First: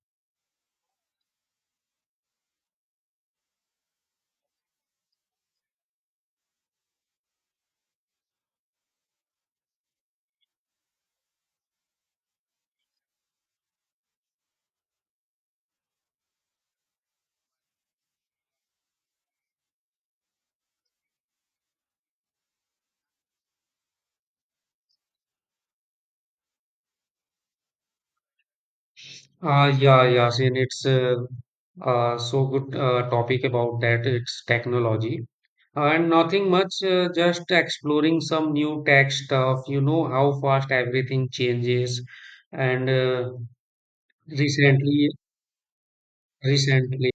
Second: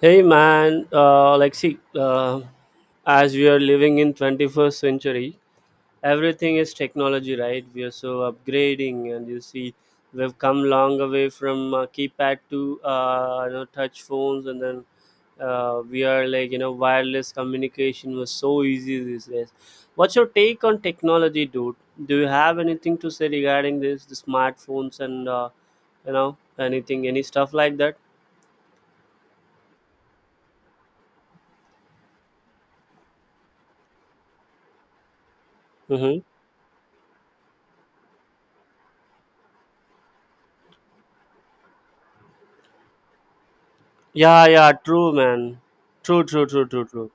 Hey man, like see, as we are living in 21st century, everything is technology, right? We are so upgrading, and you see, we've come long way from keypad to touch phones, and then we are like wireless communication was so easy these days. What's your take on technology, dude? Do you have anything to say regarding this, the smartphones and anything, any stuff like that? Yeah, Yasin, it's so good topic about that. It's technology and Mm-hmm. nothing much, just exploring some new tech stuff. You know how fast everything changes, and Yeah, yeah, recently, true, man. True, true, true, true, recently true.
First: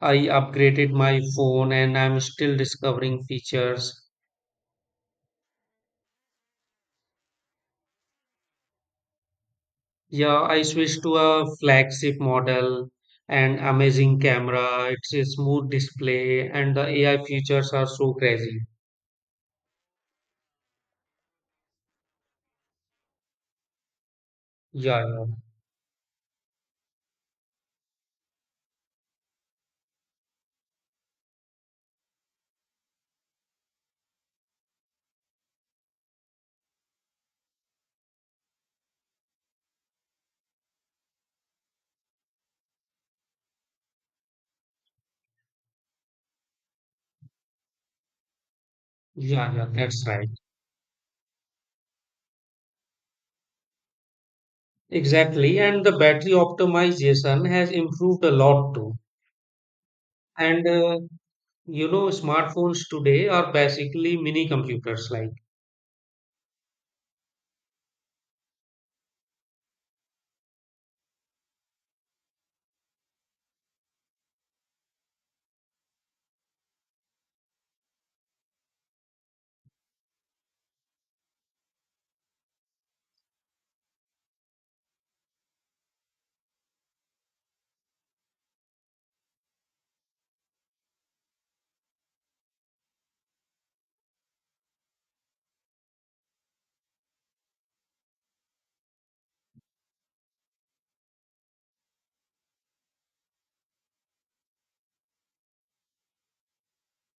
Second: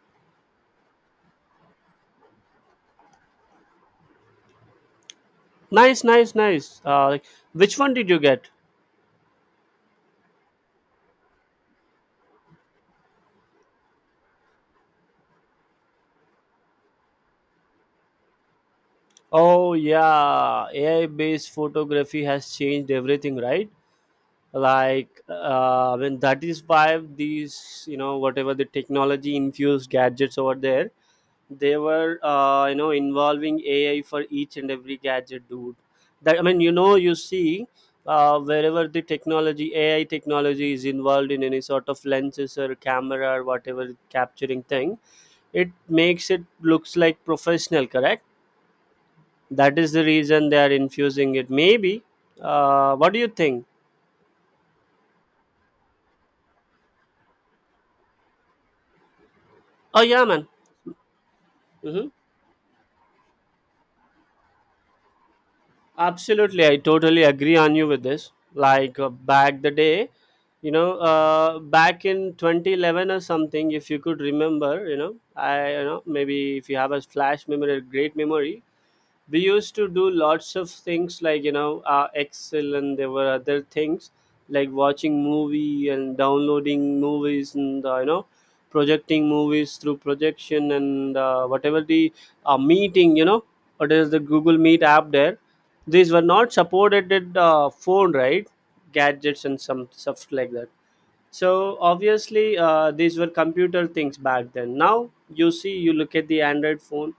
I upgraded my phone and I'm still discovering features. Nice, nice, nice. Like, which one did you get? Yeah, I switched to a flagship model and amazing camera. It's a smooth display, and the AI features are so crazy. Oh, yeah. AI-based photography has changed everything, right? Yeah. Like, yeah. When that is why these, you know, whatever the technology-infused gadgets over there, they were involving AI for each and every gadget, dude. That, I mean, you know, you see, wherever the technology, AI technology is involved in any sort of lenses or camera or whatever capturing thing, it makes it looks like professional, correct? Yeah, yeah, That is the that's right. reason they are infusing it, maybe. What do you think? Exactly. And the battery optimization has improved a lot too. Oh yeah, man. And you Hmm. know, smartphones today are basically mini computers, like. Absolutely, I totally agree on you with this. Like back the day, you know, back in 2011 or something, if you could remember, you know, I maybe if you have a flash memory, a great memory, we used to do lots of things like excel, and there were other things like watching movie and downloading movies, and projecting movies through projection, and whatever the meeting, you know, or there's the Google Meet app there. These were not supported at phone, right? Gadgets and some stuff like that. So obviously these were computer things back then. Now you see, you look at the Android phone,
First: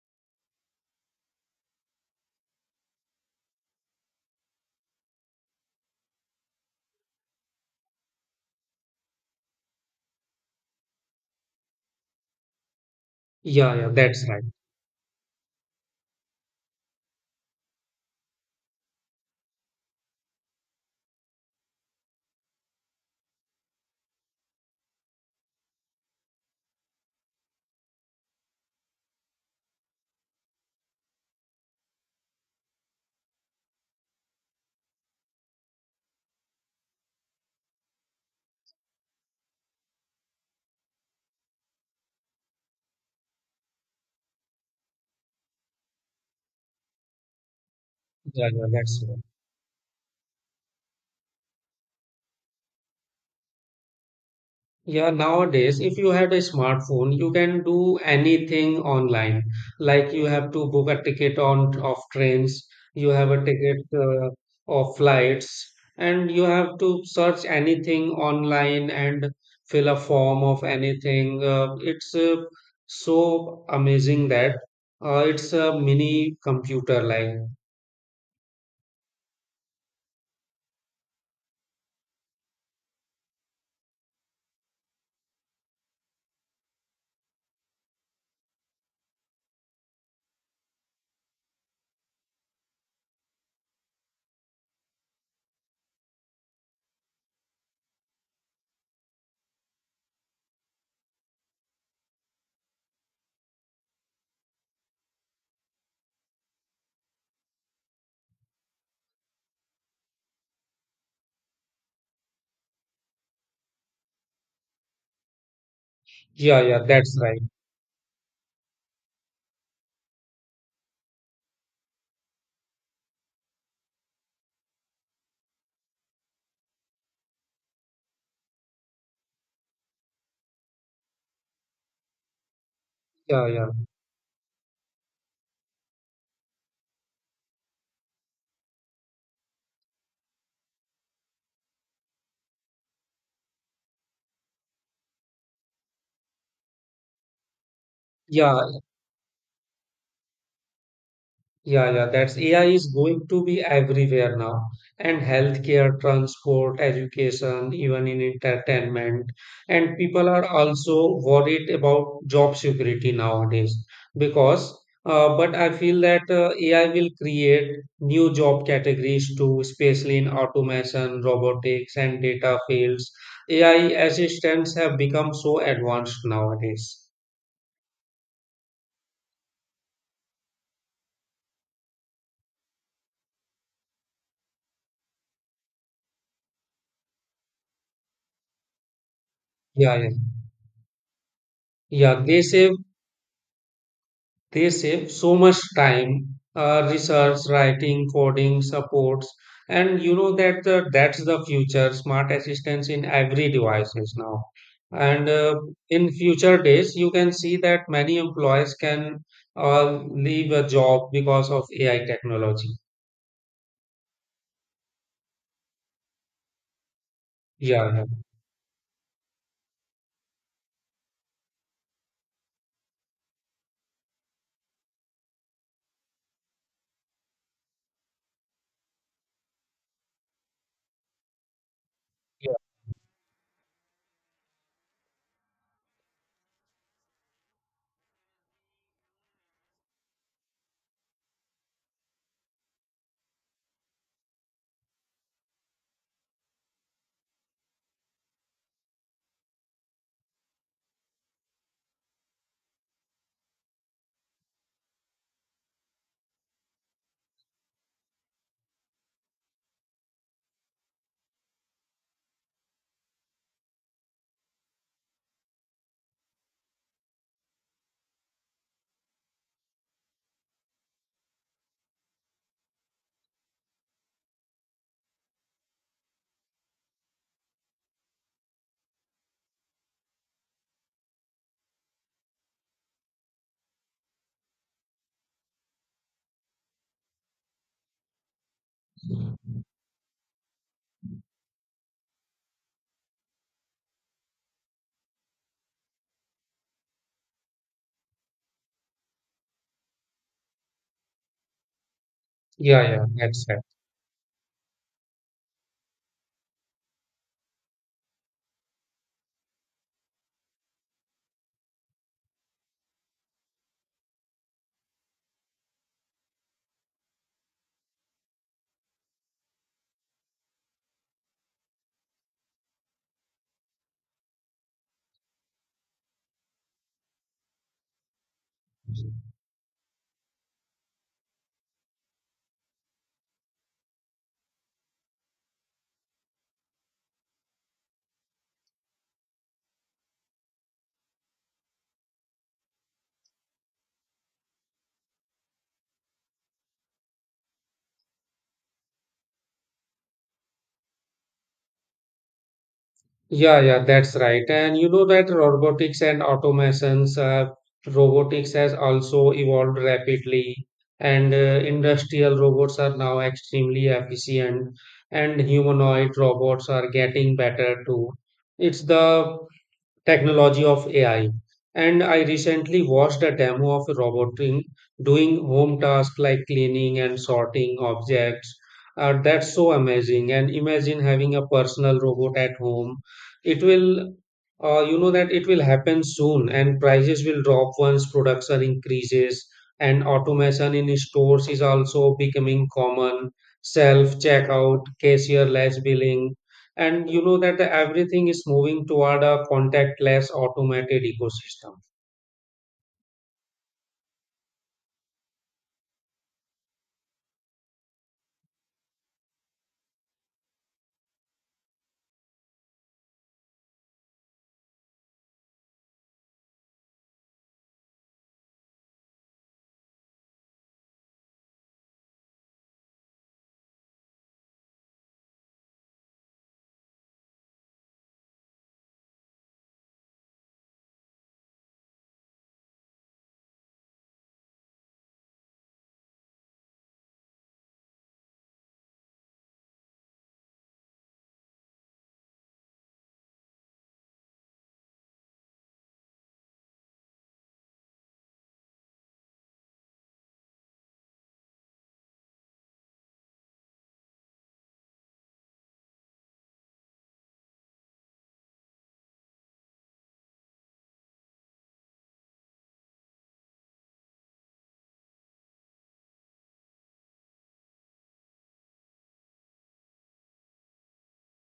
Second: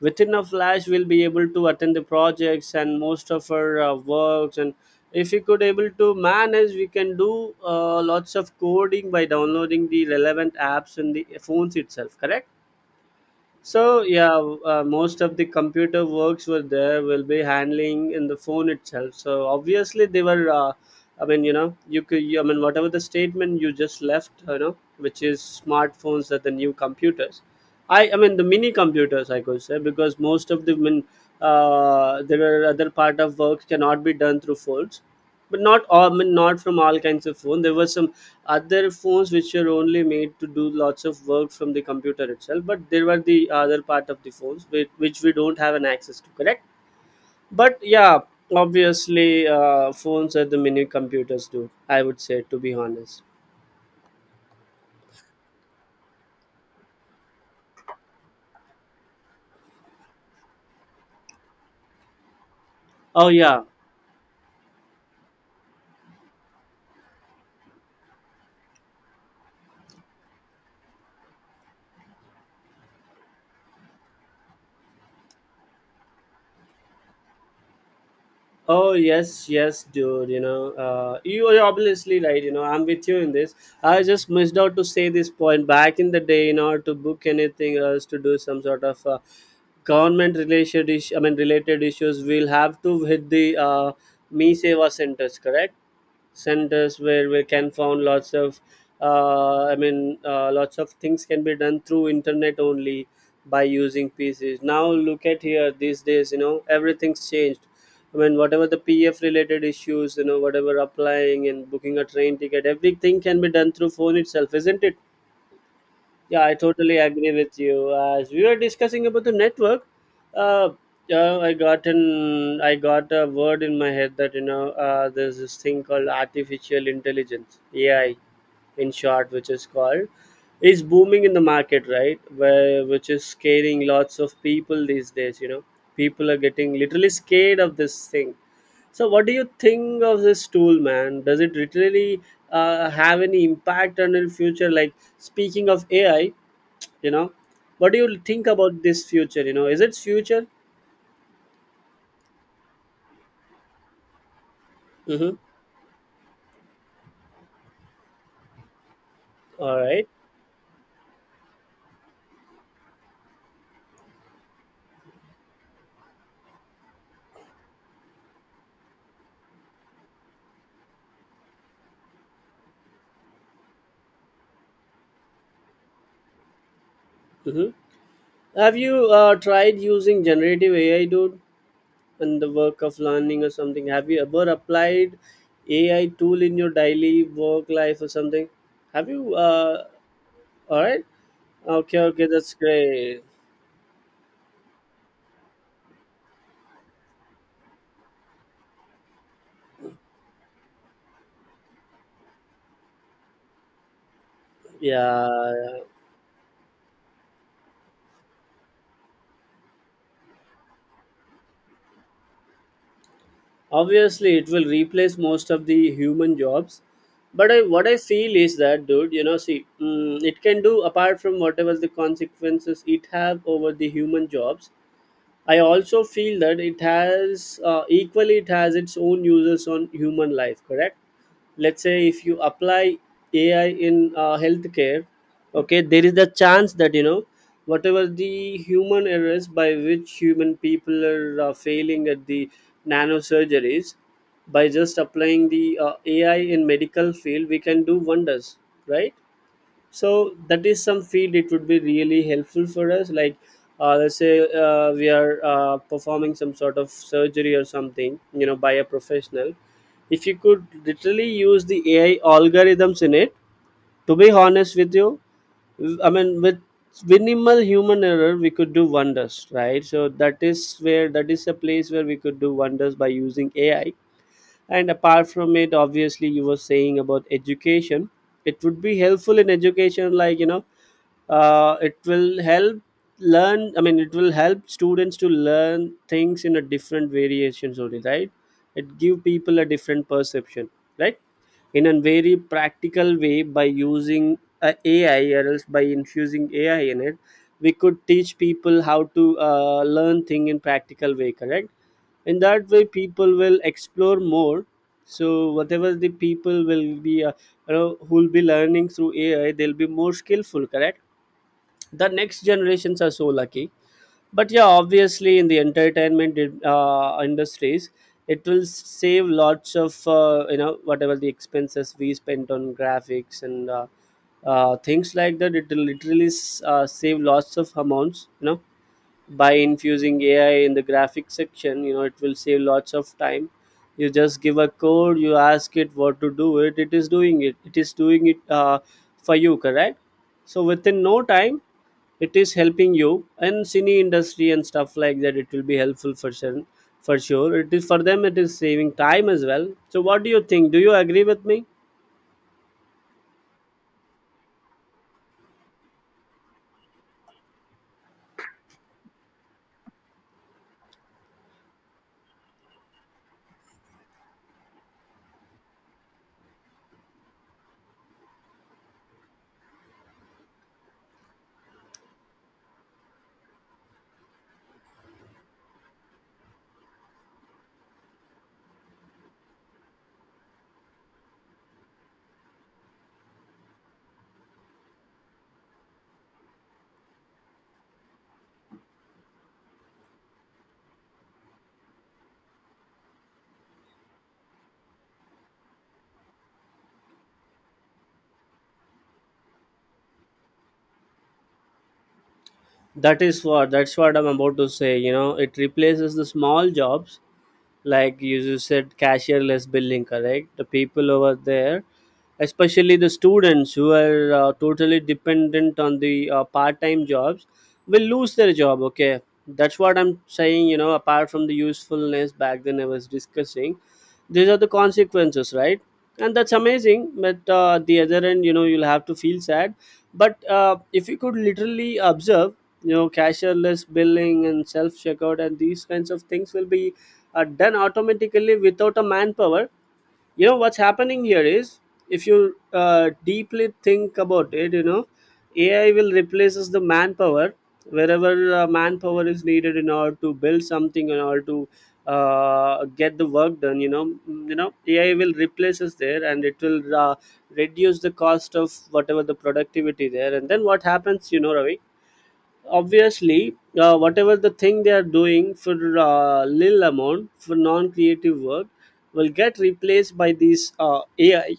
within a flash we'll be able to attend the projects and most of our works, and if we could able to manage we can do lots of coding by downloading the relevant apps in the phones itself, correct? Yeah, yeah, So that's yeah, right. Most of the computer works were there will be handling in the phone itself. So obviously they were. I mean, you know, you could. You, I mean, whatever the statement you just left, you know, which is smartphones are the new computers. I mean, the mini computers, I could say, because most of the, I mean, there are other part of work cannot be done through phones, but not all, I mean, not from all kinds of phone. There were some other phones which were only made to do lots of work from the computer itself. But there were the other part of the phones which we don't have an access to, correct. But yeah, Yeah, yeah, that's right. obviously, phones are the mini computers, dude. I would say, to be honest. Yeah, nowadays, if you had a smartphone, you can do anything online. Like you have to book a ticket on of trains, you Oh have a yeah, ticket of flights, and you have to search anything online and fill a form of anything. It's so amazing that it's a mini computer like. oh yes, yes, dude. You know, you are obviously right. You know, I'm with you in this. I just missed out to say this point back in the day. You know, to book anything else, to do some sort of government related issue, I mean, related issues. We'll have to hit the Me Seva centers, correct? Centers where we can found lots of things can be done through internet only by using PCs. Now look at here these days, you know, everything's changed. I mean, whatever the PF related issues, you know, whatever, applying and booking a train ticket, everything can be done through phone itself, isn't it? Yeah, I Yeah, yeah, totally that's agree right. with you. As we were discussing about the network, uh, I got a word in my head that, you know, there's this thing called artificial intelligence (AI), in short, which is called, is booming in the market, right? Where which is Yeah, yeah, scaring lots of people these days. You know, people are getting literally scared of this thing. So, what do you think of this tool, man? Does it literally have any impact on the future? Like speaking of AI, you know, what do you think yeah. about this future, you know? Is it future? Yeah, yeah, that's AI is going to be everywhere now. And Mm-hmm. healthcare, transport, education, even in entertainment. All And right. people are also worried about job security nowadays because, but I feel that AI will create new job categories too, especially in automation, robotics, and data fields. AI assistants have become so advanced nowadays. Mm-hmm. Have you tried using generative AI, dude, in the work of learning or something? Have you ever applied AI tool in your daily work life or something? Have you Yeah, yeah. All right, okay, Yeah, okay, they that's save great. They save so much time, research, writing, coding, supports, and you know that's the future. Smart assistants in every devices now, Yeah, and yeah. in future days, you can see that many employees can leave a job because of AI technology. Obviously it will replace most of the human jobs, but what I Yeah, feel is that, dude, you know, see, it can do. Apart from whatever the consequences it have over the human jobs, I also feel that it has its own uses on human life, correct. Let's say if you yeah, apply AI in healthcare, okay, there is the chance that, you know, whatever the human errors by which human people are failing at the nanosurgeries, by just applying the AI in medical field, we can do wonders, right? So that is some field it would be really helpful for us, like let's say we are performing some sort of surgery or something, you know, by a professional. If you could literally use the AI algorithms in it, to be honest with you, I mean, with minimal human error we could do wonders, right? So that is where, that is a place where we could do wonders by using AI. And apart from it, obviously you were saying about education, it would be helpful in education, like, you know, uh, it will help it will help students to learn things in a different variations only, right? It give people a different perception, right? In a very practical way, by using a AI or else by infusing AI in it, we could teach people how to learn thing in practical way, correct? In that yeah, way yeah. yeah, people That's will explore more. So whatever the people will be, who will be learning through AI, they'll be more skillful, correct? The next generations are so lucky. But yeah, obviously in the entertainment industries, it will save lots of whatever the expenses we spent on graphics, and things like that. It will literally save lots of amounts, you know. right. By infusing ai in the graphic section, you know, it will save lots of time. You just give a code, you ask it what to do, it is doing it, for you, correct? So within no time, it is helping you. And cine industry and stuff like that, it will be helpful for sure. For sure, it is. For them, it is saving time as well. So what do you think, do you agree with me? Yeah, yeah, that's right. And you know that robotics and automations, robotics has also evolved rapidly, and industrial robots are now extremely efficient, and humanoid robots are getting better too. It's the technology of AI. And I recently watched a demo of a robot doing home tasks like cleaning and sorting objects. That's so amazing. And imagine having a personal robot at home. It will, you know, that it will happen soon, and prices will drop once production increases. And automation in stores is also becoming common. Self checkout, cashier-less billing, and you know that everything is moving toward a contactless automated ecosystem. That's what I'm about to say, you know, it replaces the small jobs. Like you said, cashierless billing, correct? The people over there, especially the students who are totally dependent on the part-time jobs will lose their job, okay? That's what I'm saying, you know. Apart from the usefulness, back then I was discussing, these are the consequences, right? And that's amazing. But at the other end, you know, you'll have to feel sad. But if you could literally observe, you know, cashierless billing and self checkout and these kinds of things will be done automatically without a manpower. You know, what's happening here is, if you deeply think about it, you know, AI will replaces the manpower. Wherever manpower is needed in order to build something, in order to get the work done, you know, you know, AI will replace us there. And it will reduce the cost of whatever the productivity there. And then what happens, you know, Ravi? Obviously whatever the thing they are doing for little amount for non-creative work will get replaced by these AI,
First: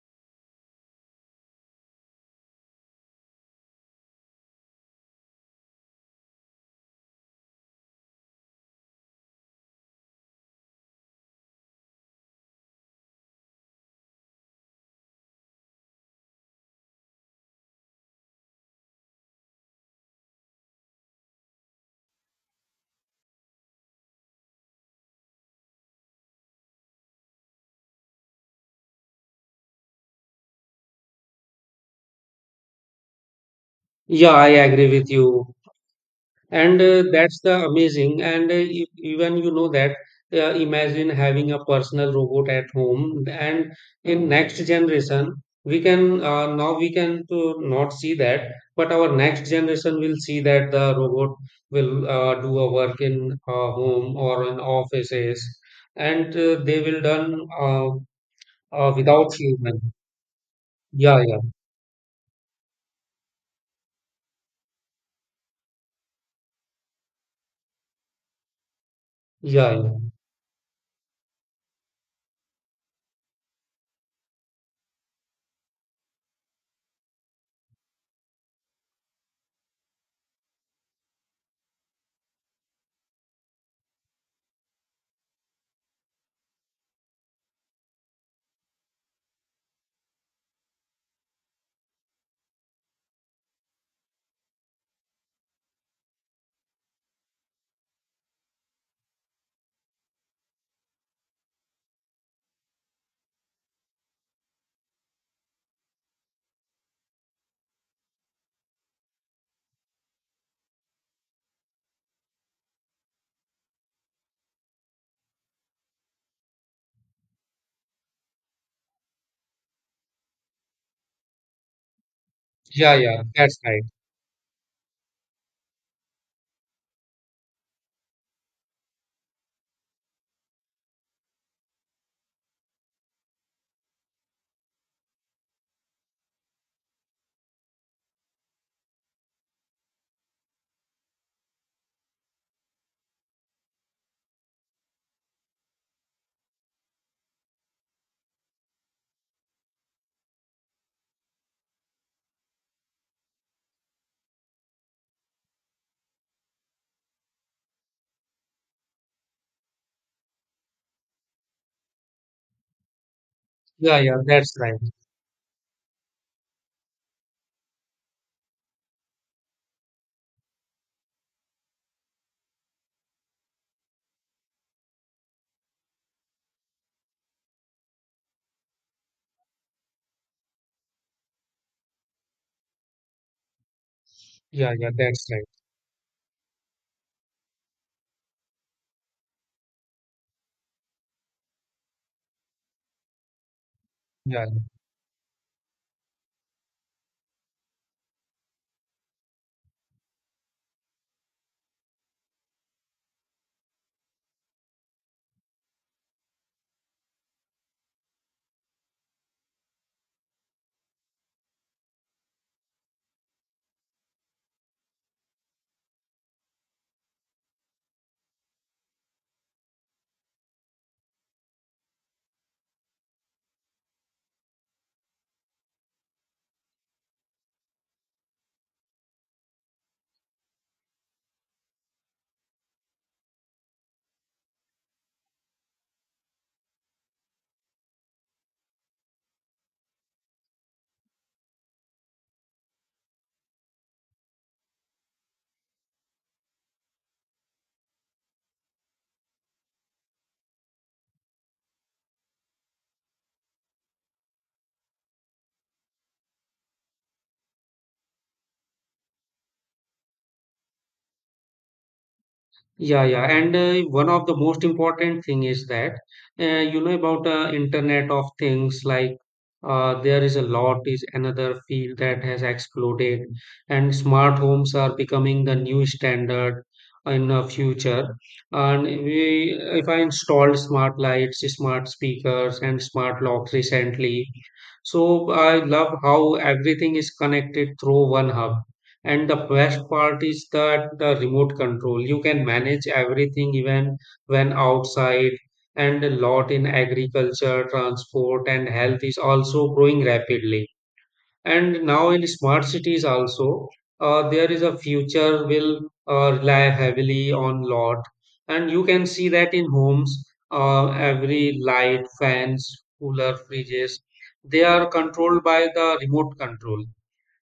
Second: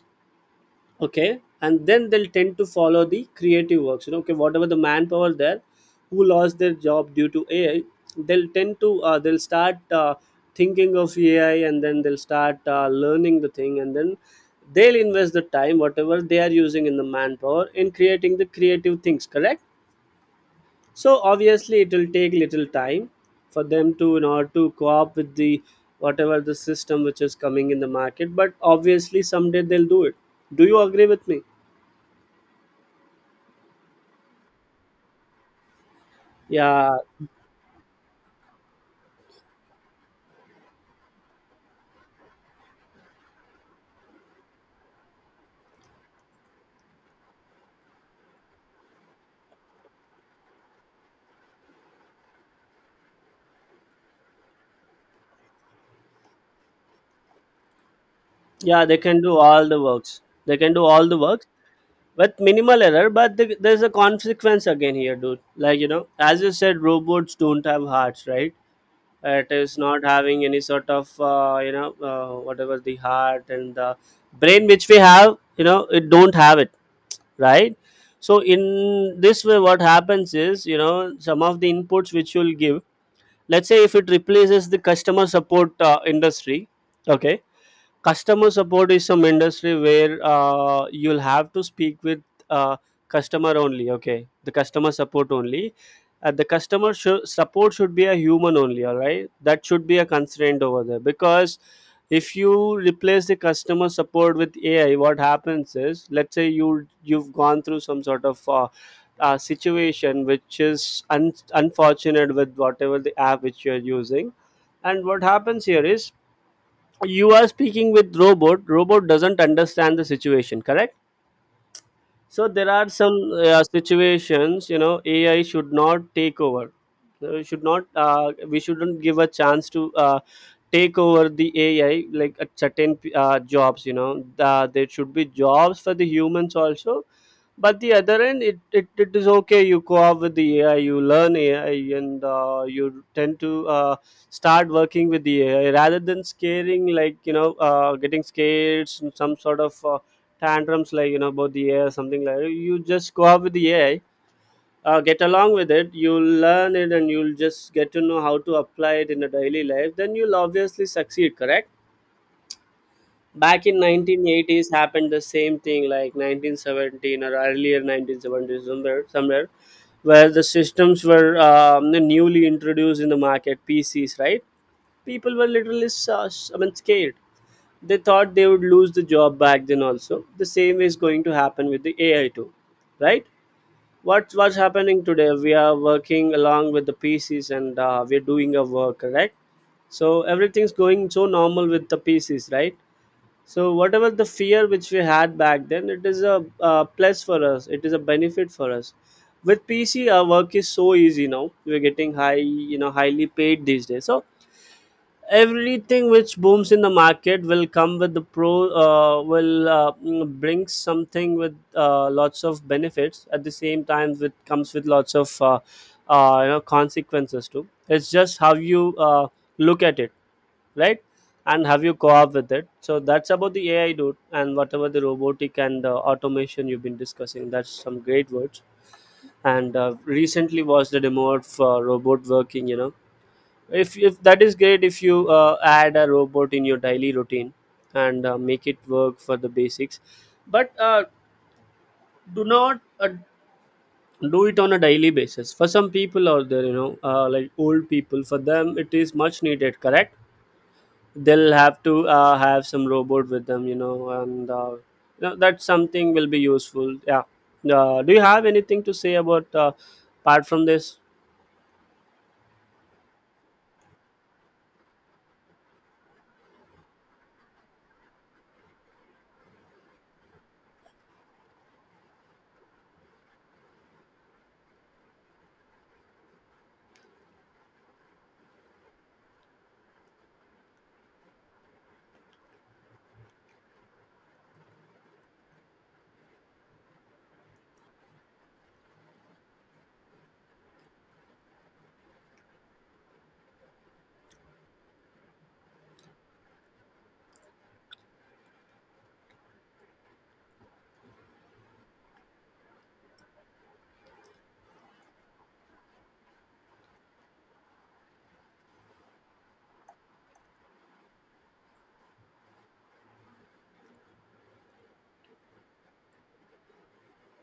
okay? And then they'll tend to follow the creative works, you know. Okay, whatever the manpower there who lost their job due to AI, they'll tend to they'll start thinking of AI, and then they'll start learning the thing. And then they'll invest the time whatever they are using in the manpower in creating the creative things, correct? So obviously, it will take little time for them to in order to co-op with the whatever the system which is coming in the market. But obviously, someday they'll do it. Do you agree with me? Yeah, I agree with you. and Yeah, uh, that's the amazing and even you know that, imagine having a personal robot at home and in next generation we can, now we can to not see that, but our next generation will see that the robot will do a work in uh, home or in offices, and they will done, yeah, they can without do all human. the works. They can do all Yeah, the yeah, works with minimal error, but there's a consequence again here, dude. Like, you know, as you said, robots don't have hearts, right? It is yeah, not having any sort of whatever the heart and the brain which we have, you know, it don't have it, right. So in this way what happens is, you know, some of the inputs which you'll give, let's say if it replaces the customer support industry. Okay, customer support is some industry where you'll have to speak with uh, customer only. Okay, the customer support only. Uh, the customer should support should be a human only, all right? That should be a constraint over there, because if you replace the customer support with AI, what happens is, let's say you've gone through some sort of situation which is unfortunate with whatever the app which you're using, and what happens here is you are speaking with robot, robot doesn't understand the situation, correct? So there are yeah, yeah, some yeah, that's right. situations, you know, AI should not take over. Should not we shouldn't give a chance to take over the AI like at certain jobs. You know, there should be jobs for the humans also. But the other end, it is okay. You co-op with the AI, you learn AI, and you tend to start working with the AI rather than scaring, like getting scared, some sort of tantrums, like, you know, about the AI or something like that. You just go up with the AI, get along with it. You'll learn it, and you'll just get to know how to apply it in a daily life. Then you'll obviously succeed, correct. Back in Yeah, yeah, that's 1980s right. happened the same thing, like 1917 or earlier 1970s, somewhere, somewhere where the systems were newly introduced in the market, PCs, right? People were literally scared, they thought they would lose the job back then also. The same is going to happen with the AI too, right? What's Yeah, yeah, happening that's today? right. We are working along with the PCs and we're doing our work, correct? So everything's going so normal with the PCs, right? So whatever the Yeah. fear which we had back then, it is a plus for us. It is a benefit for us. With PC, our work is so easy now. We're getting high, you know, highly paid these days. So everything which booms in the market will come with the bring something with lots of benefits. At the same time it comes with lots of you know, consequences too. It's just how you look at it, right, and have you co-op with it. So that's about the AI, dude. And whatever the robotic and automation you've been discussing, that's some great words. And recently was the demo for robot working, you know. If that is great, if you add a robot in your daily routine and make it work for the basics, but do not do it on a daily basis. For some people out there, you know, like old people, for them it is much needed, correct? They'll have to have some robot with them, you know, and you know, that something will be useful, yeah. Do you have anything to say about apart from this? Yeah, yeah, and one of the most important thing is that you know about Internet of Things. Like there is a lot is another field that has exploded, and smart homes are becoming the new standard in the future. And we, if I installed smart lights, smart speakers, and smart locks recently, so I love how everything is connected through one hub and the best part is that the remote control. You can manage everything even when outside. And a lot in agriculture, transport, and health is also growing rapidly. And now in smart cities also, there is a future will rely heavily on lot. And you can see that in homes, every light, fans, cooler, fridges, they are controlled by the remote control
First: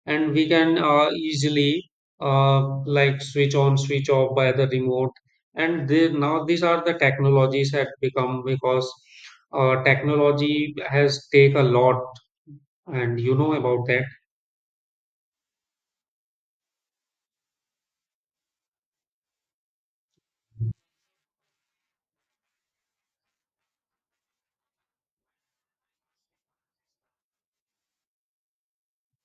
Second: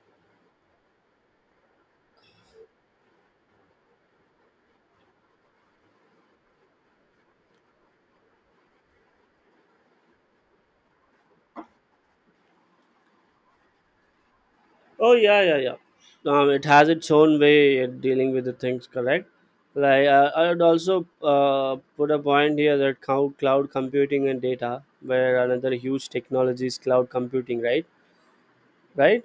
and we can easily like switch on switch off by the remote and they, now these are the technologies that become because technology has take a lot and you know about that. Oh yeah, yeah, yeah. It has its own way at dealing with the things, correct? Like I'd also put a point here that cloud computing and data, where another huge technology is cloud computing, right? Right?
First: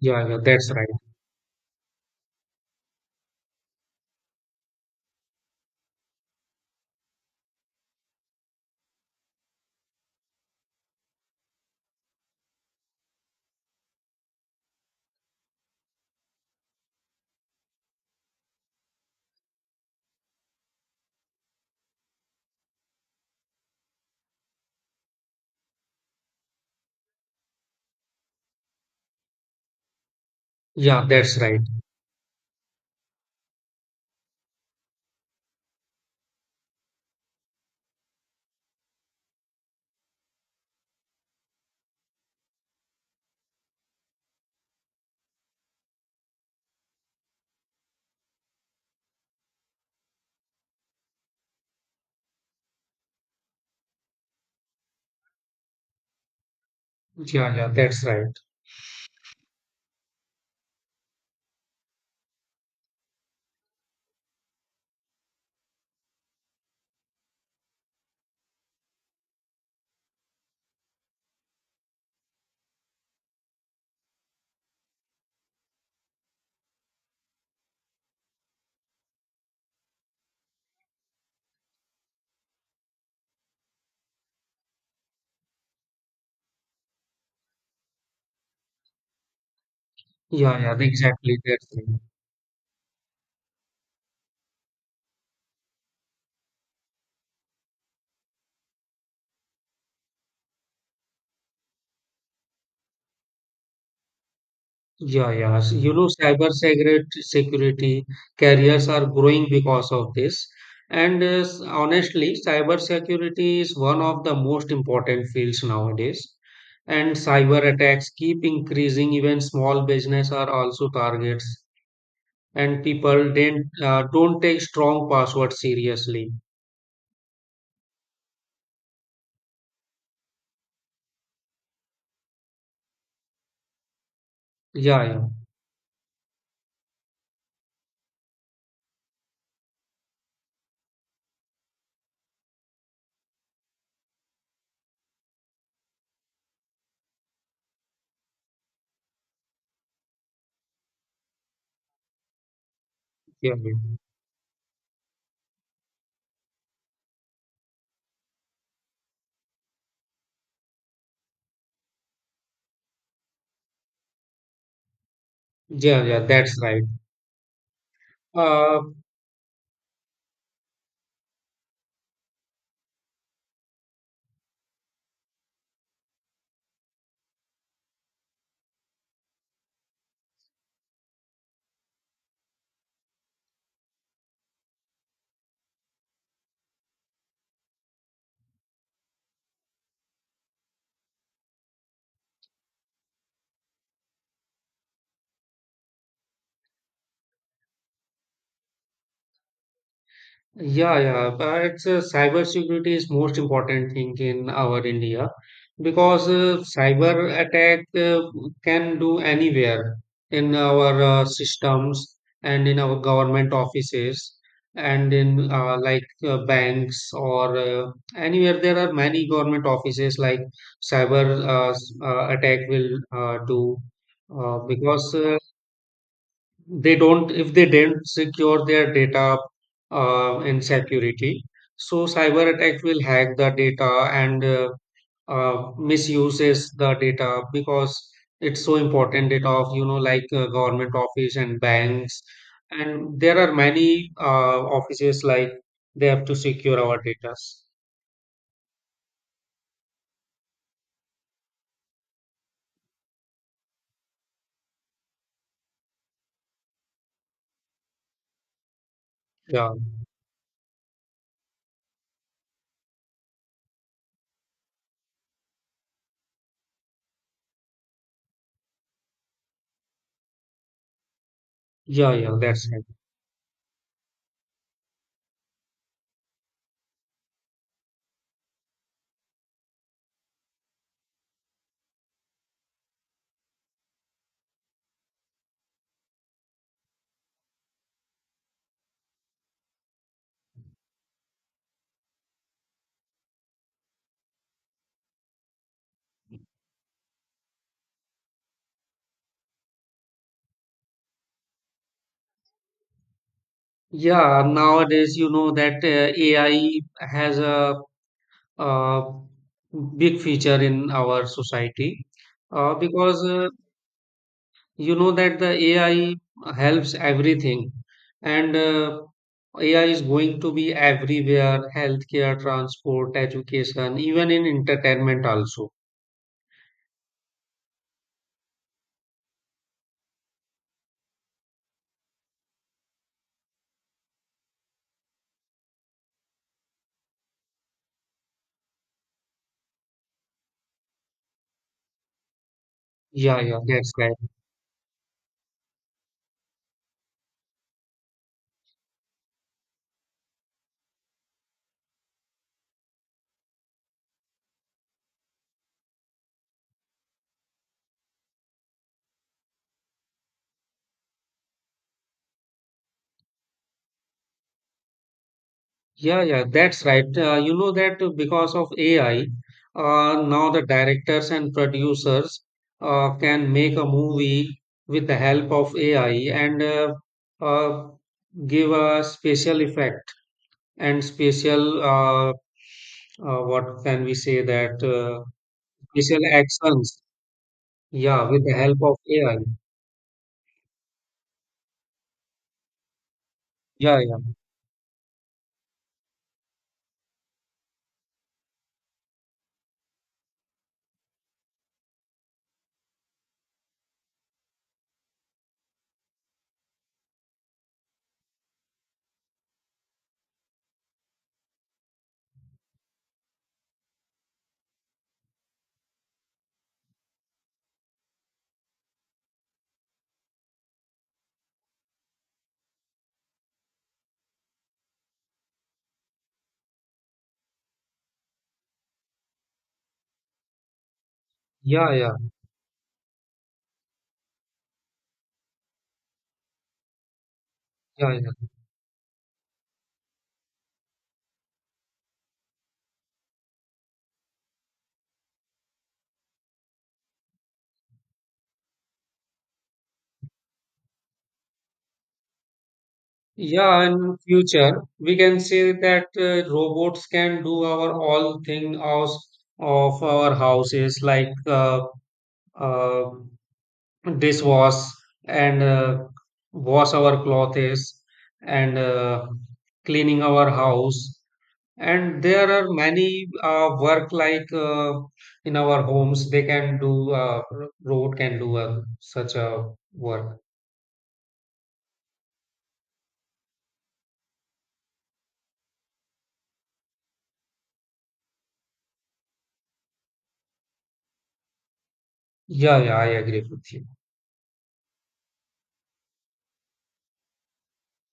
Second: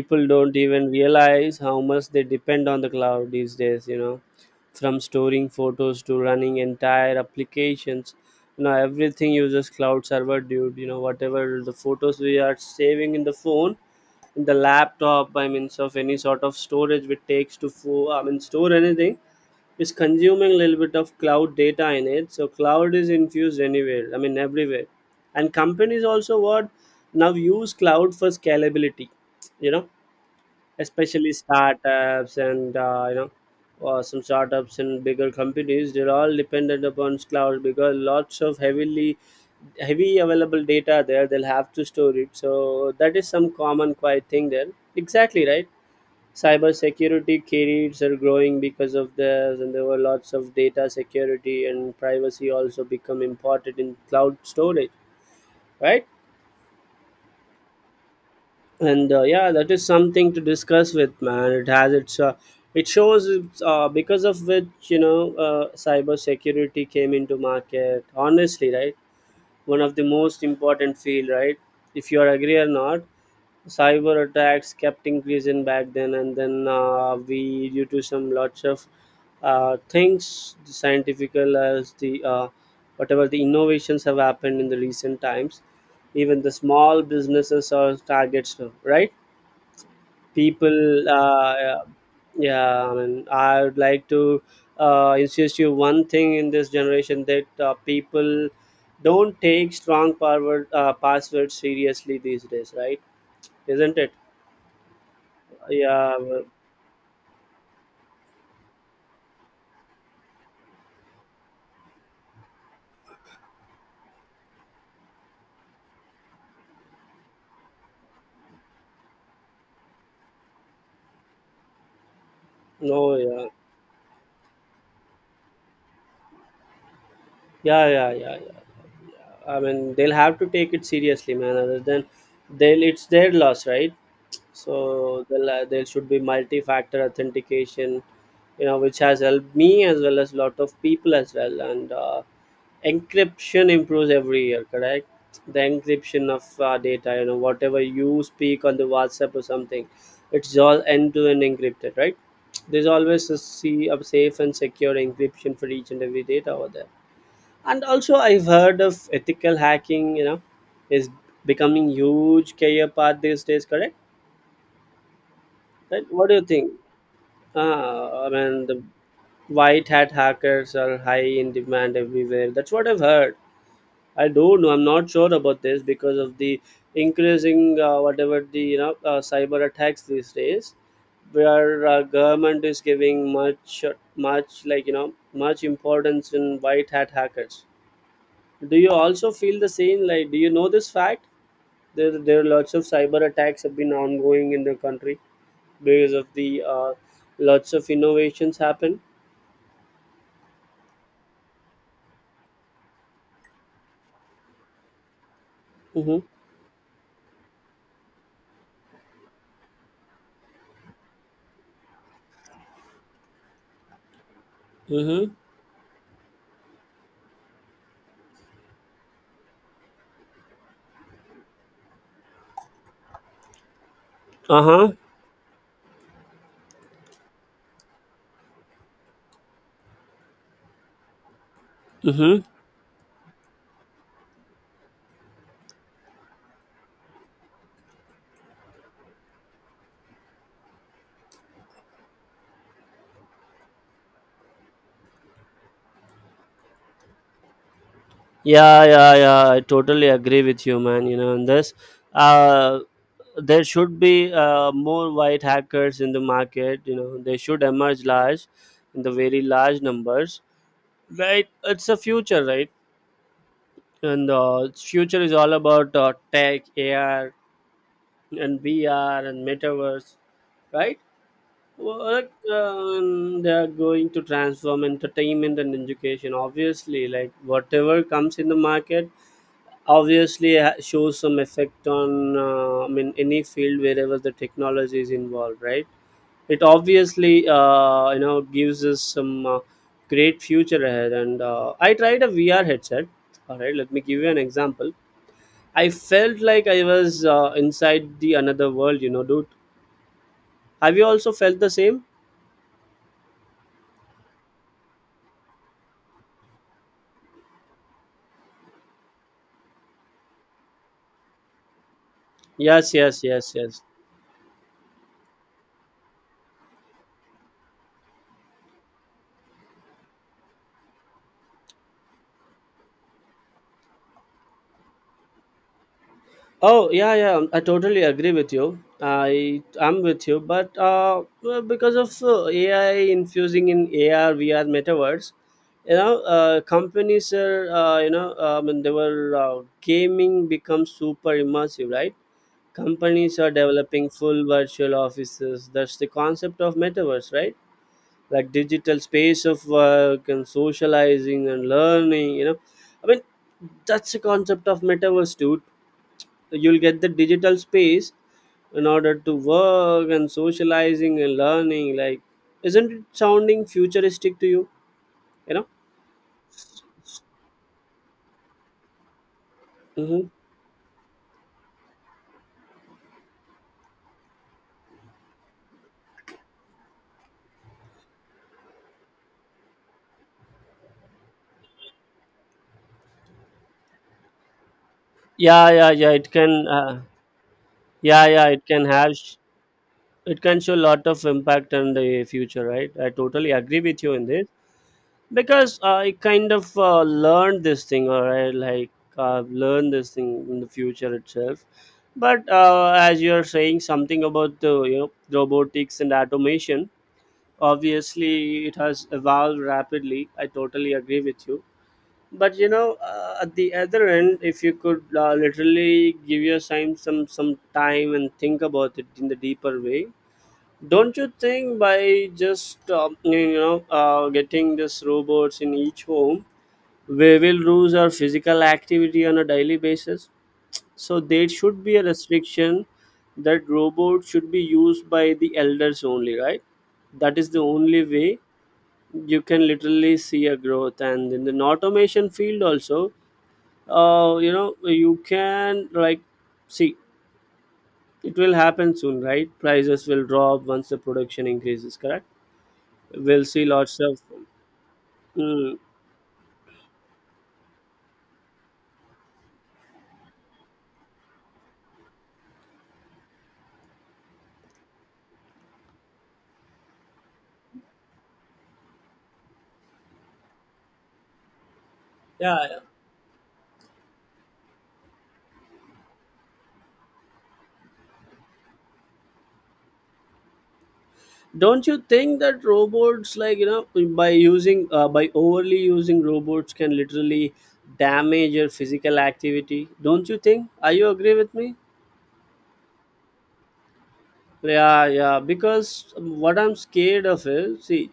Yeah, yeah, don't that's even right. realize how much they depend on the cloud these days. You know, from storing photos to running entire applications. You know, everything uses cloud server, dude. You know, whatever the photos we are saving in the phone, the laptop, by means of any sort of storage which takes to store anything, is consuming a little bit of cloud data in it. So cloud is infused anywhere I mean everywhere. And companies also, what, now use cloud for scalability, you know, Yeah, especially that's right. startups and some startups and bigger companies, they're all dependent upon cloud because lots of heavily heavy available data there, they'll have to store it. So that is some common quiet thing there, exactly, right? Cyber security careers are growing because of this, and there were lots of data security and privacy also become important in cloud storage, right? Yeah, yeah, that's right. And yeah, that is something to discuss with, man. It has its it shows because of which, you know, cyber security came into market, honestly, right? One of the most important field, right, if you are agree or not. Cyber attacks kept increasing back then, and then we, due to some lots of things, the scientifical as the whatever the innovations have happened in the recent times, even the small businesses are targets now, right? Yeah, yeah, People exactly, that's right. yeah, I mean I would like to insist you one thing in this generation, that people don't take strong forward passwords seriously these days, right? Isn't it? Yeah, yeah. So, you know, Yeah, but cyber security careers are growing because of this. And honestly, cyber security is one of the most important fields nowadays. And cyber attacks keep increasing. Even small business are also targets. And no, people yeah, didn't don't take strong passwords seriously. Yeah. I mean, they'll have to take it seriously, man. Other than, they'll, it's their loss, right? Yeah, yeah, So they'll, there should be multi-factor authentication, you know, which has helped me as well as lot of people as well. And encryption improves every year, correct? The encryption of data, you know, whatever you speak on the WhatsApp or something, it's all end-to-end encrypted, right? There's always a, yeah, yeah, see, a safe and secure encryption for each and every data over there. And also I've heard of ethical hacking, you know, is becoming huge career path these days, correct? yeah, Right, yeah, what do you that's think? right. I mean, the Uh, white hat hackers are high in demand everywhere, that's what I've heard. I don't know, I'm not sure about this. Because of the increasing whatever the you know cyber attacks these days, where government is giving much much like you know much importance in white hat hackers. Do you also feel the same? Like, do you know this fact? There are lots of cyber attacks have been ongoing in the country because of the lots of innovations happen. yeah, yeah, but cybersecurity is most important thing in our India Mm-hmm. because cyber attack can do anywhere in our systems and in our government offices and Mm-hmm. in banks or anywhere there are many government offices like cyber attack will uh, do uh, Uh huh. because uh, they don't if they don't secure their data in security so Mm-hmm. cyber attack will hack the data and misuses the data because it's so important data of you know like government office and banks and there are many offices like they have to secure our data. Yeah, yeah, yeah, I totally agree with you, man. You know, and this, uh, there should be more white hackers in the market. You know, they should emerge large, in the very Yeah, large numbers. Right, it's a future, right? And future is all about tech, AR and VR and metaverse, right? Well, yeah, like, yeah, that's right. They are going to transform entertainment and education. Obviously, like whatever comes in the market obviously shows some effect on any field wherever the technology is involved, right? It obviously you know gives us some great future ahead. And I tried a VR headset, all right, let me give you an example. I felt like I was inside the another world, you know, dude. Have you also felt the same? Yeah, nowadays you know that AI has a, uh, big feature in our society, uh, Yes, yes, because uh, yes, yes. you know that the AI helps everything and AI is going to be everywhere healthcare, transport, education, even in entertainment also. Oh yeah, yeah. I totally agree with you, I am with you. But well, because of AI infusing in AR, VR, metaverse, you know, companies are you know, I mean, they were gaming becomes super immersive, right? Companies Yeah, are yeah, that's developing right. full virtual offices. That's the concept of metaverse, right? Like digital space of work and socializing and learning. You know, I mean, that's the concept of metaverse, dude. You'll get the digital space in order to work and socializing and learning. Like, isn't it sounding futuristic to you, you know? Yeah, yeah, that's right. You know that because of AI, Hmm, now the directors and producers can make a movie with the help of AI and uh, give a special effect and special, what can we say that, yeah, yeah, special it can actions. yeah, Yeah, with the it help can of AI. it can show a lot of impact on the future, right? I totally agree Yeah, with you yeah, in this. Because I kind of learned this thing, or I, like, learned this thing in the future itself. But as you're saying something about the, you know, robotics and automation, obviously it has evolved rapidly, I totally agree with you. But you know, at the other end, if you could literally give your time some time and think about it in the deeper way, don't you think by just getting these robots in each home, we will lose our physical activity on a daily basis? So there should yeah, be a yeah, restriction that robots should be used by the elders only, right? That is the only yeah, way. yeah. You can literally see a growth, and in the automation field also you know, you can, like, see it will happen soon, right? Prices will drop once the production increases, correct? We'll see Yeah, lots in of, future, we can say mm, that robots can do our all thing of our houses like uh, dishwash and wash our clothes and cleaning our house. And there yeah, are yeah. many work like in our homes, they can do, robot can do such a work. Don't you think that robots, like, by using by overly using robots can literally damage your physical activity? Don't you think? Are you agree with me? Yeah, yeah, I agree with you. Yeah, yeah, because what I'm scared of is, see,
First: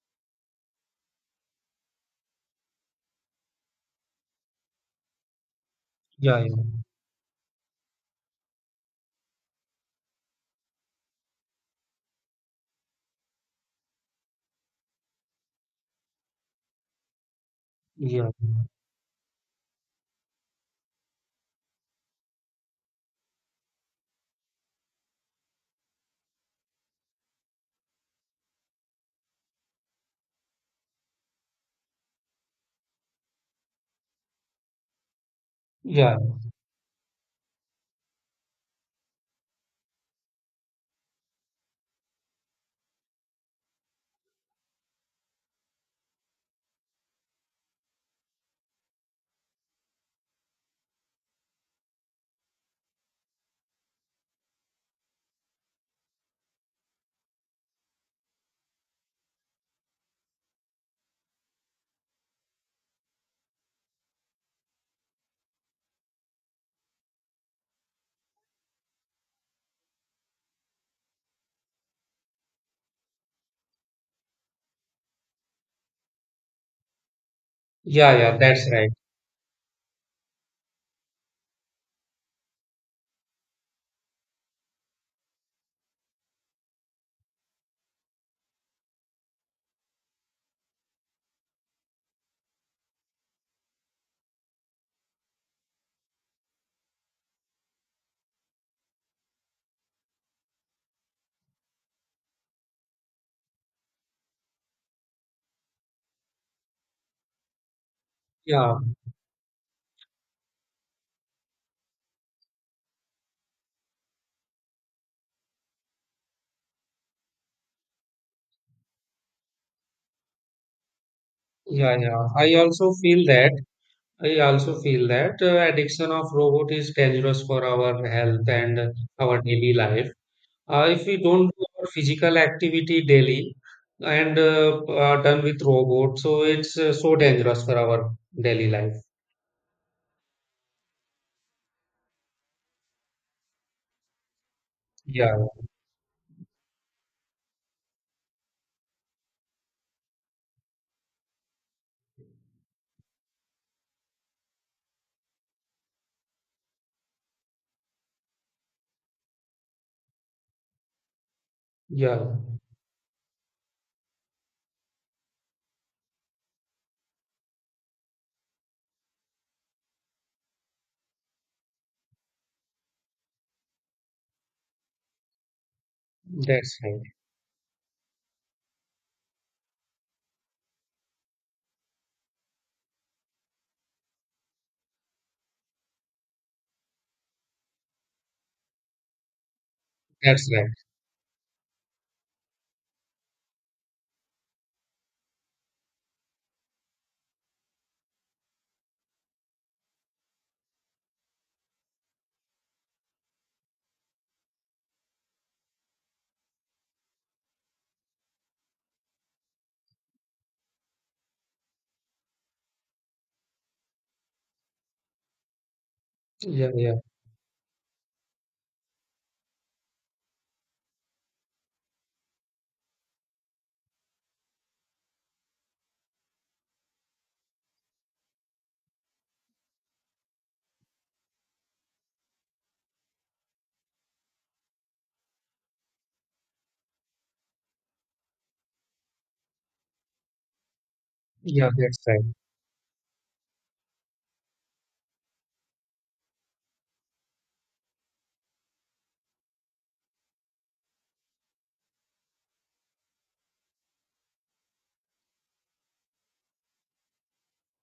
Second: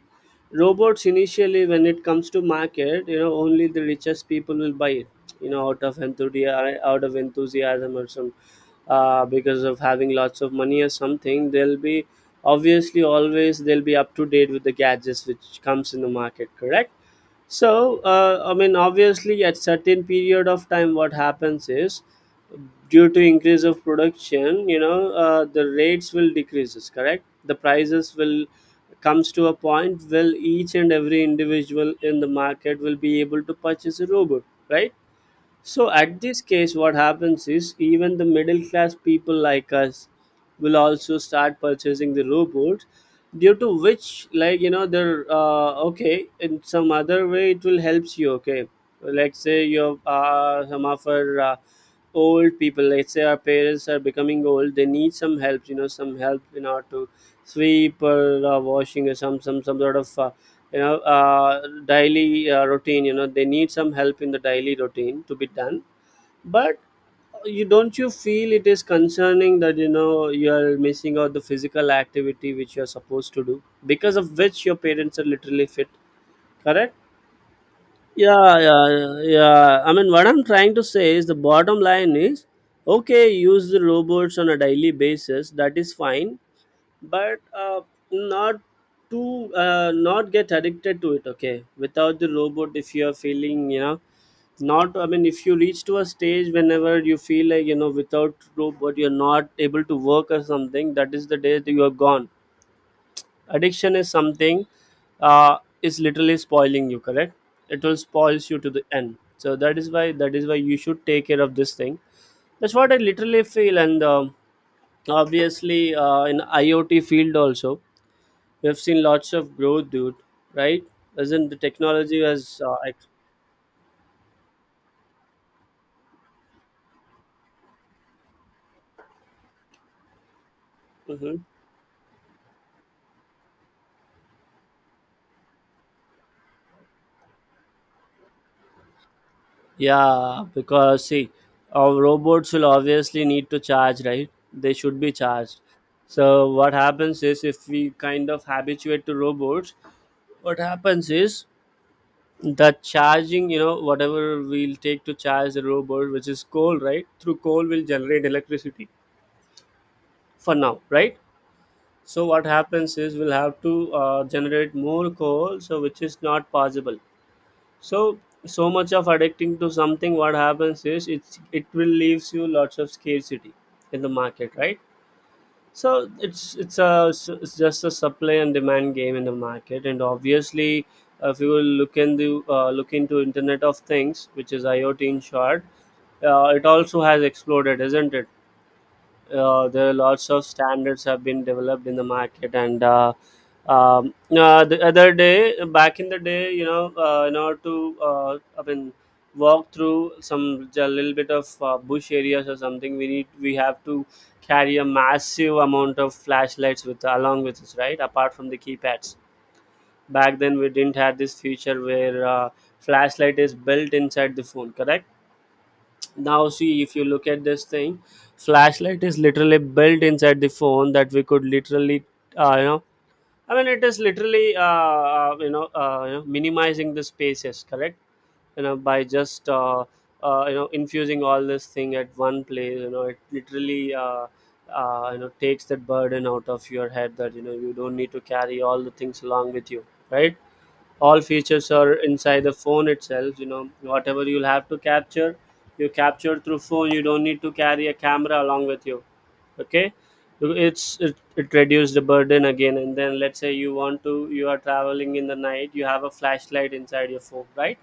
robots initially, when it comes to market, you know, only the richest people will buy it, you know, Yeah, yeah, out of enthusiasm or some, because of having lots of money or something, they'll be obviously always they'll be up to date with the gadgets which comes in the market, correct? So, yeah, I mean, obviously, at certain period of time, what happens is due to increase of production, the rates will decreases, correct, the prices will comes to a point will each and every individual in the market will be able to purchase a robot, right? So yeah. at this case, what happens is even the middle class people like us will also start purchasing the robots, due to which, like, they're okay, in some other way it will helps you. Okay, let's say you are some of our old people. Let's say our parents are becoming old, they need some help. You know, some help in order to sweep or washing or some some sort of. Daily routine, you know, they need some help in the daily routine to be done. But you, don't you feel it is concerning that, you know, you are missing out the physical activity which you are supposed to do, because of which your parents are literally fit, correct? Yeah, yeah, yeah that's yeah right. yeah yeah. I mean what I'm trying to say is the bottom line is okay, use the robots on a daily basis, that is fine, but not to not get addicted to it. Okay, without the robot if you are feeling, you know, not, I mean, if you reach to a stage whenever you feel like, you know, without robot you're not able to work or something, that is the day that you are gone. Addiction is something, uh, is literally spoiling you, correct? It will spoils you to Yeah, the end, so that is why, that is why you should take care of this thing. That's what I literally feel. And obviously in IoT field also, we've seen lots of growth, dude. Right? Isn't the yeah, technology yeah. I has also feel that. I also feel that addiction of robot is dangerous for our health and our daily life. If we Mhm. don't do our physical activity daily and are done with robot, so it's so dangerous for our daily life. Yeah? Because see, our robots will obviously need to charge, right? They should be Yeah, charged. So what happens is if we kind of habituate to robots, what happens is the charging, you know, whatever we'll take to charge the robot, which is coal, right, through coal will generate electricity for now, right? So yeah, what happens is we'll have to generate more coal, so which is not possible. So so much of addicting to something, what happens is it will leaves you lots of scarcity in the market, right? So it's that's a, right. it's just a supply and demand game in the market. And obviously if you will look into internet of things, which is IoT in short, it also has exploded, isn't it? There are lots of That's right. standards have been developed in the market. And the other day, back in the day, you know, in order to I mean walk through some a little bit of bush areas or something, we have to carry a massive amount of flashlights with along with us, right, apart from the keypads. Back then we didn't have this feature where flashlight is built inside the phone, correct? Now Yeah, see, yeah, if you look at this thing, flashlight is literally built inside the phone that we could literally uh, you know I mean, it is literally minimizing the spaces, correct? By just infusing all this thing at one place, it literally takes that burden out of your head that, you know, you don't need to carry all the things along with you, right? All yeah, features are that's right. inside the phone itself, you know, whatever you'll have to capture, you capture through phone. You don't need to carry a camera along with you, okay? It reduces the burden again. And then let's say you want to, you are traveling in the night, you have a flashlight inside your phone, right?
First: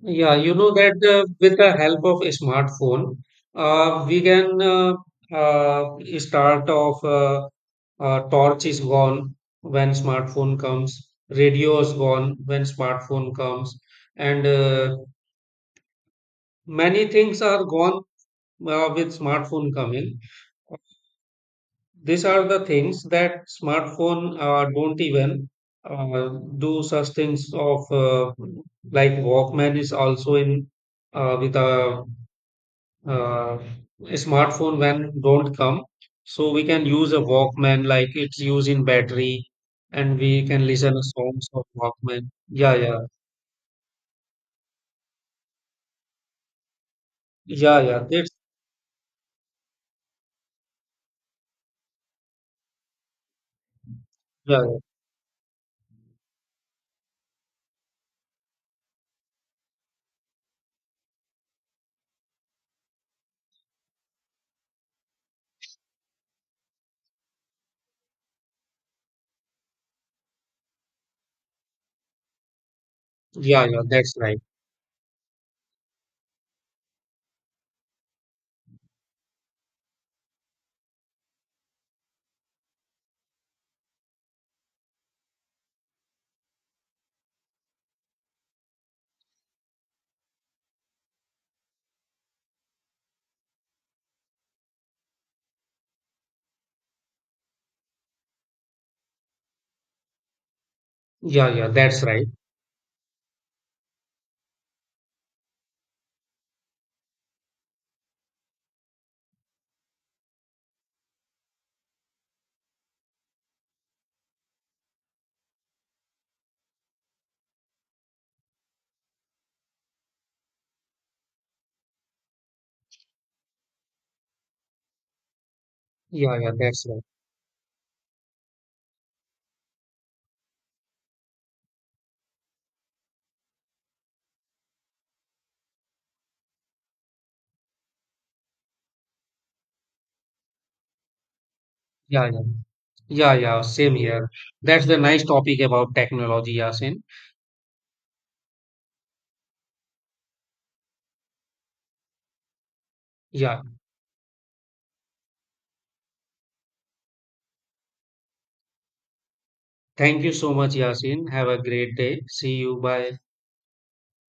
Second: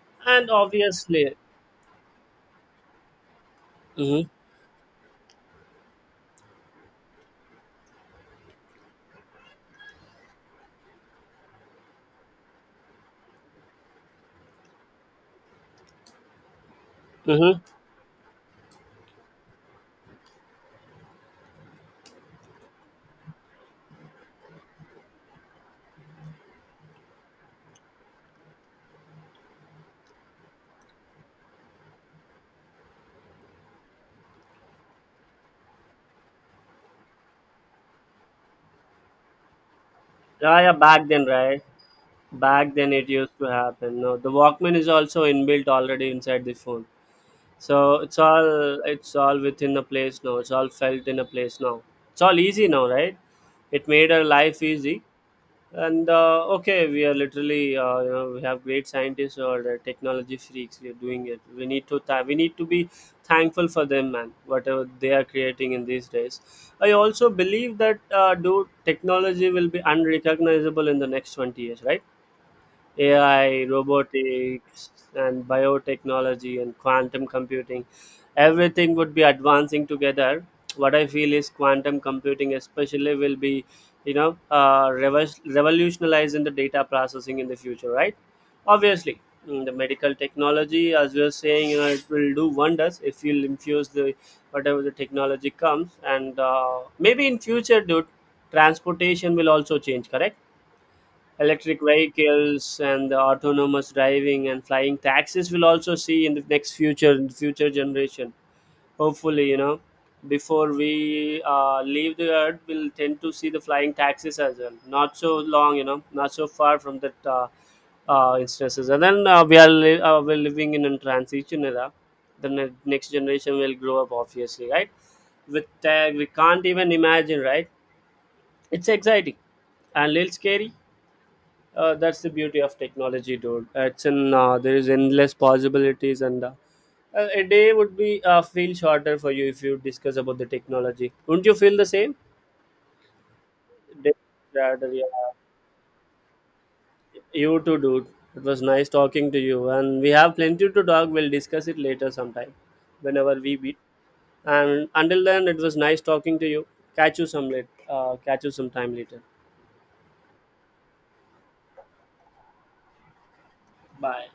Yeah, And you know that obviously, with the help of a smartphone, we mm-hmm, can, uh, start off. Torch is gone when smartphone comes, radio is gone when smartphone comes, and many things mm-hmm. are gone with smartphone coming. These are the things that smartphone don't even uh, do such things of like Walkman is also in with a uh, smartphone when don't come so we can use a walkman like it's used in battery and we Yeah, can yeah, listen to back then, songs right, of walkman. Yeah, back then yeah, it used to happen, no, the walkman is also inbuilt already inside the phone. So yeah, yeah, it's that's all it's all within a place now. It's all felt in a place now. It's all easy now, right? It made our yeah, life yeah, easy. And okay, we are literally we have great scientists or technology freaks. We are doing it. We need to we need to be thankful for them, man. Whatever they are creating in these days. I also believe that dude, technology will be unrecognizable in the next 20 years, right? yeah, AI, yeah, that's right. robotics, and biotechnology and quantum computing. Everything would be advancing together. What I feel is quantum computing, especially, will be, you know, revolutionizing the data processing in the future, right? Obviously, mm, the medical technology, as we are saying, you know, it will do wonders if you infuse the whatever the technology comes. And maybe in future, dude, transportation will also change, correct? Yeah, yeah, Electric that's right. vehicles and the autonomous driving and flying taxis will also see in the next future, in the future generation, hopefully, you know, before we leave the earth we'll tend to see the flying taxis as well, not so long, you know, not so far from that instances. And then we're living in a transition era. The next generation will grow up obviously, right, with tech we Yeah, yeah, can't that's even right. imagine, right? It's exciting and a little scary. That's the beauty of technology, dude. It's in, there is endless possibilities. And a day would be feel shorter for you if you discuss about the technology. Wouldn't you feel the same? Yeah, yeah, yeah, yeah, same Day- here. That's the nice yeah. topic about technology Yasin. You too, dude. It was nice talking to you, and we have plenty to talk. We'll discuss it later sometime, whenever we Yeah, meet. And until then, it was nice talking to you. Catch you some late catch you sometime later. thank you so much Yasin, have a great day. See you, bye. Bye.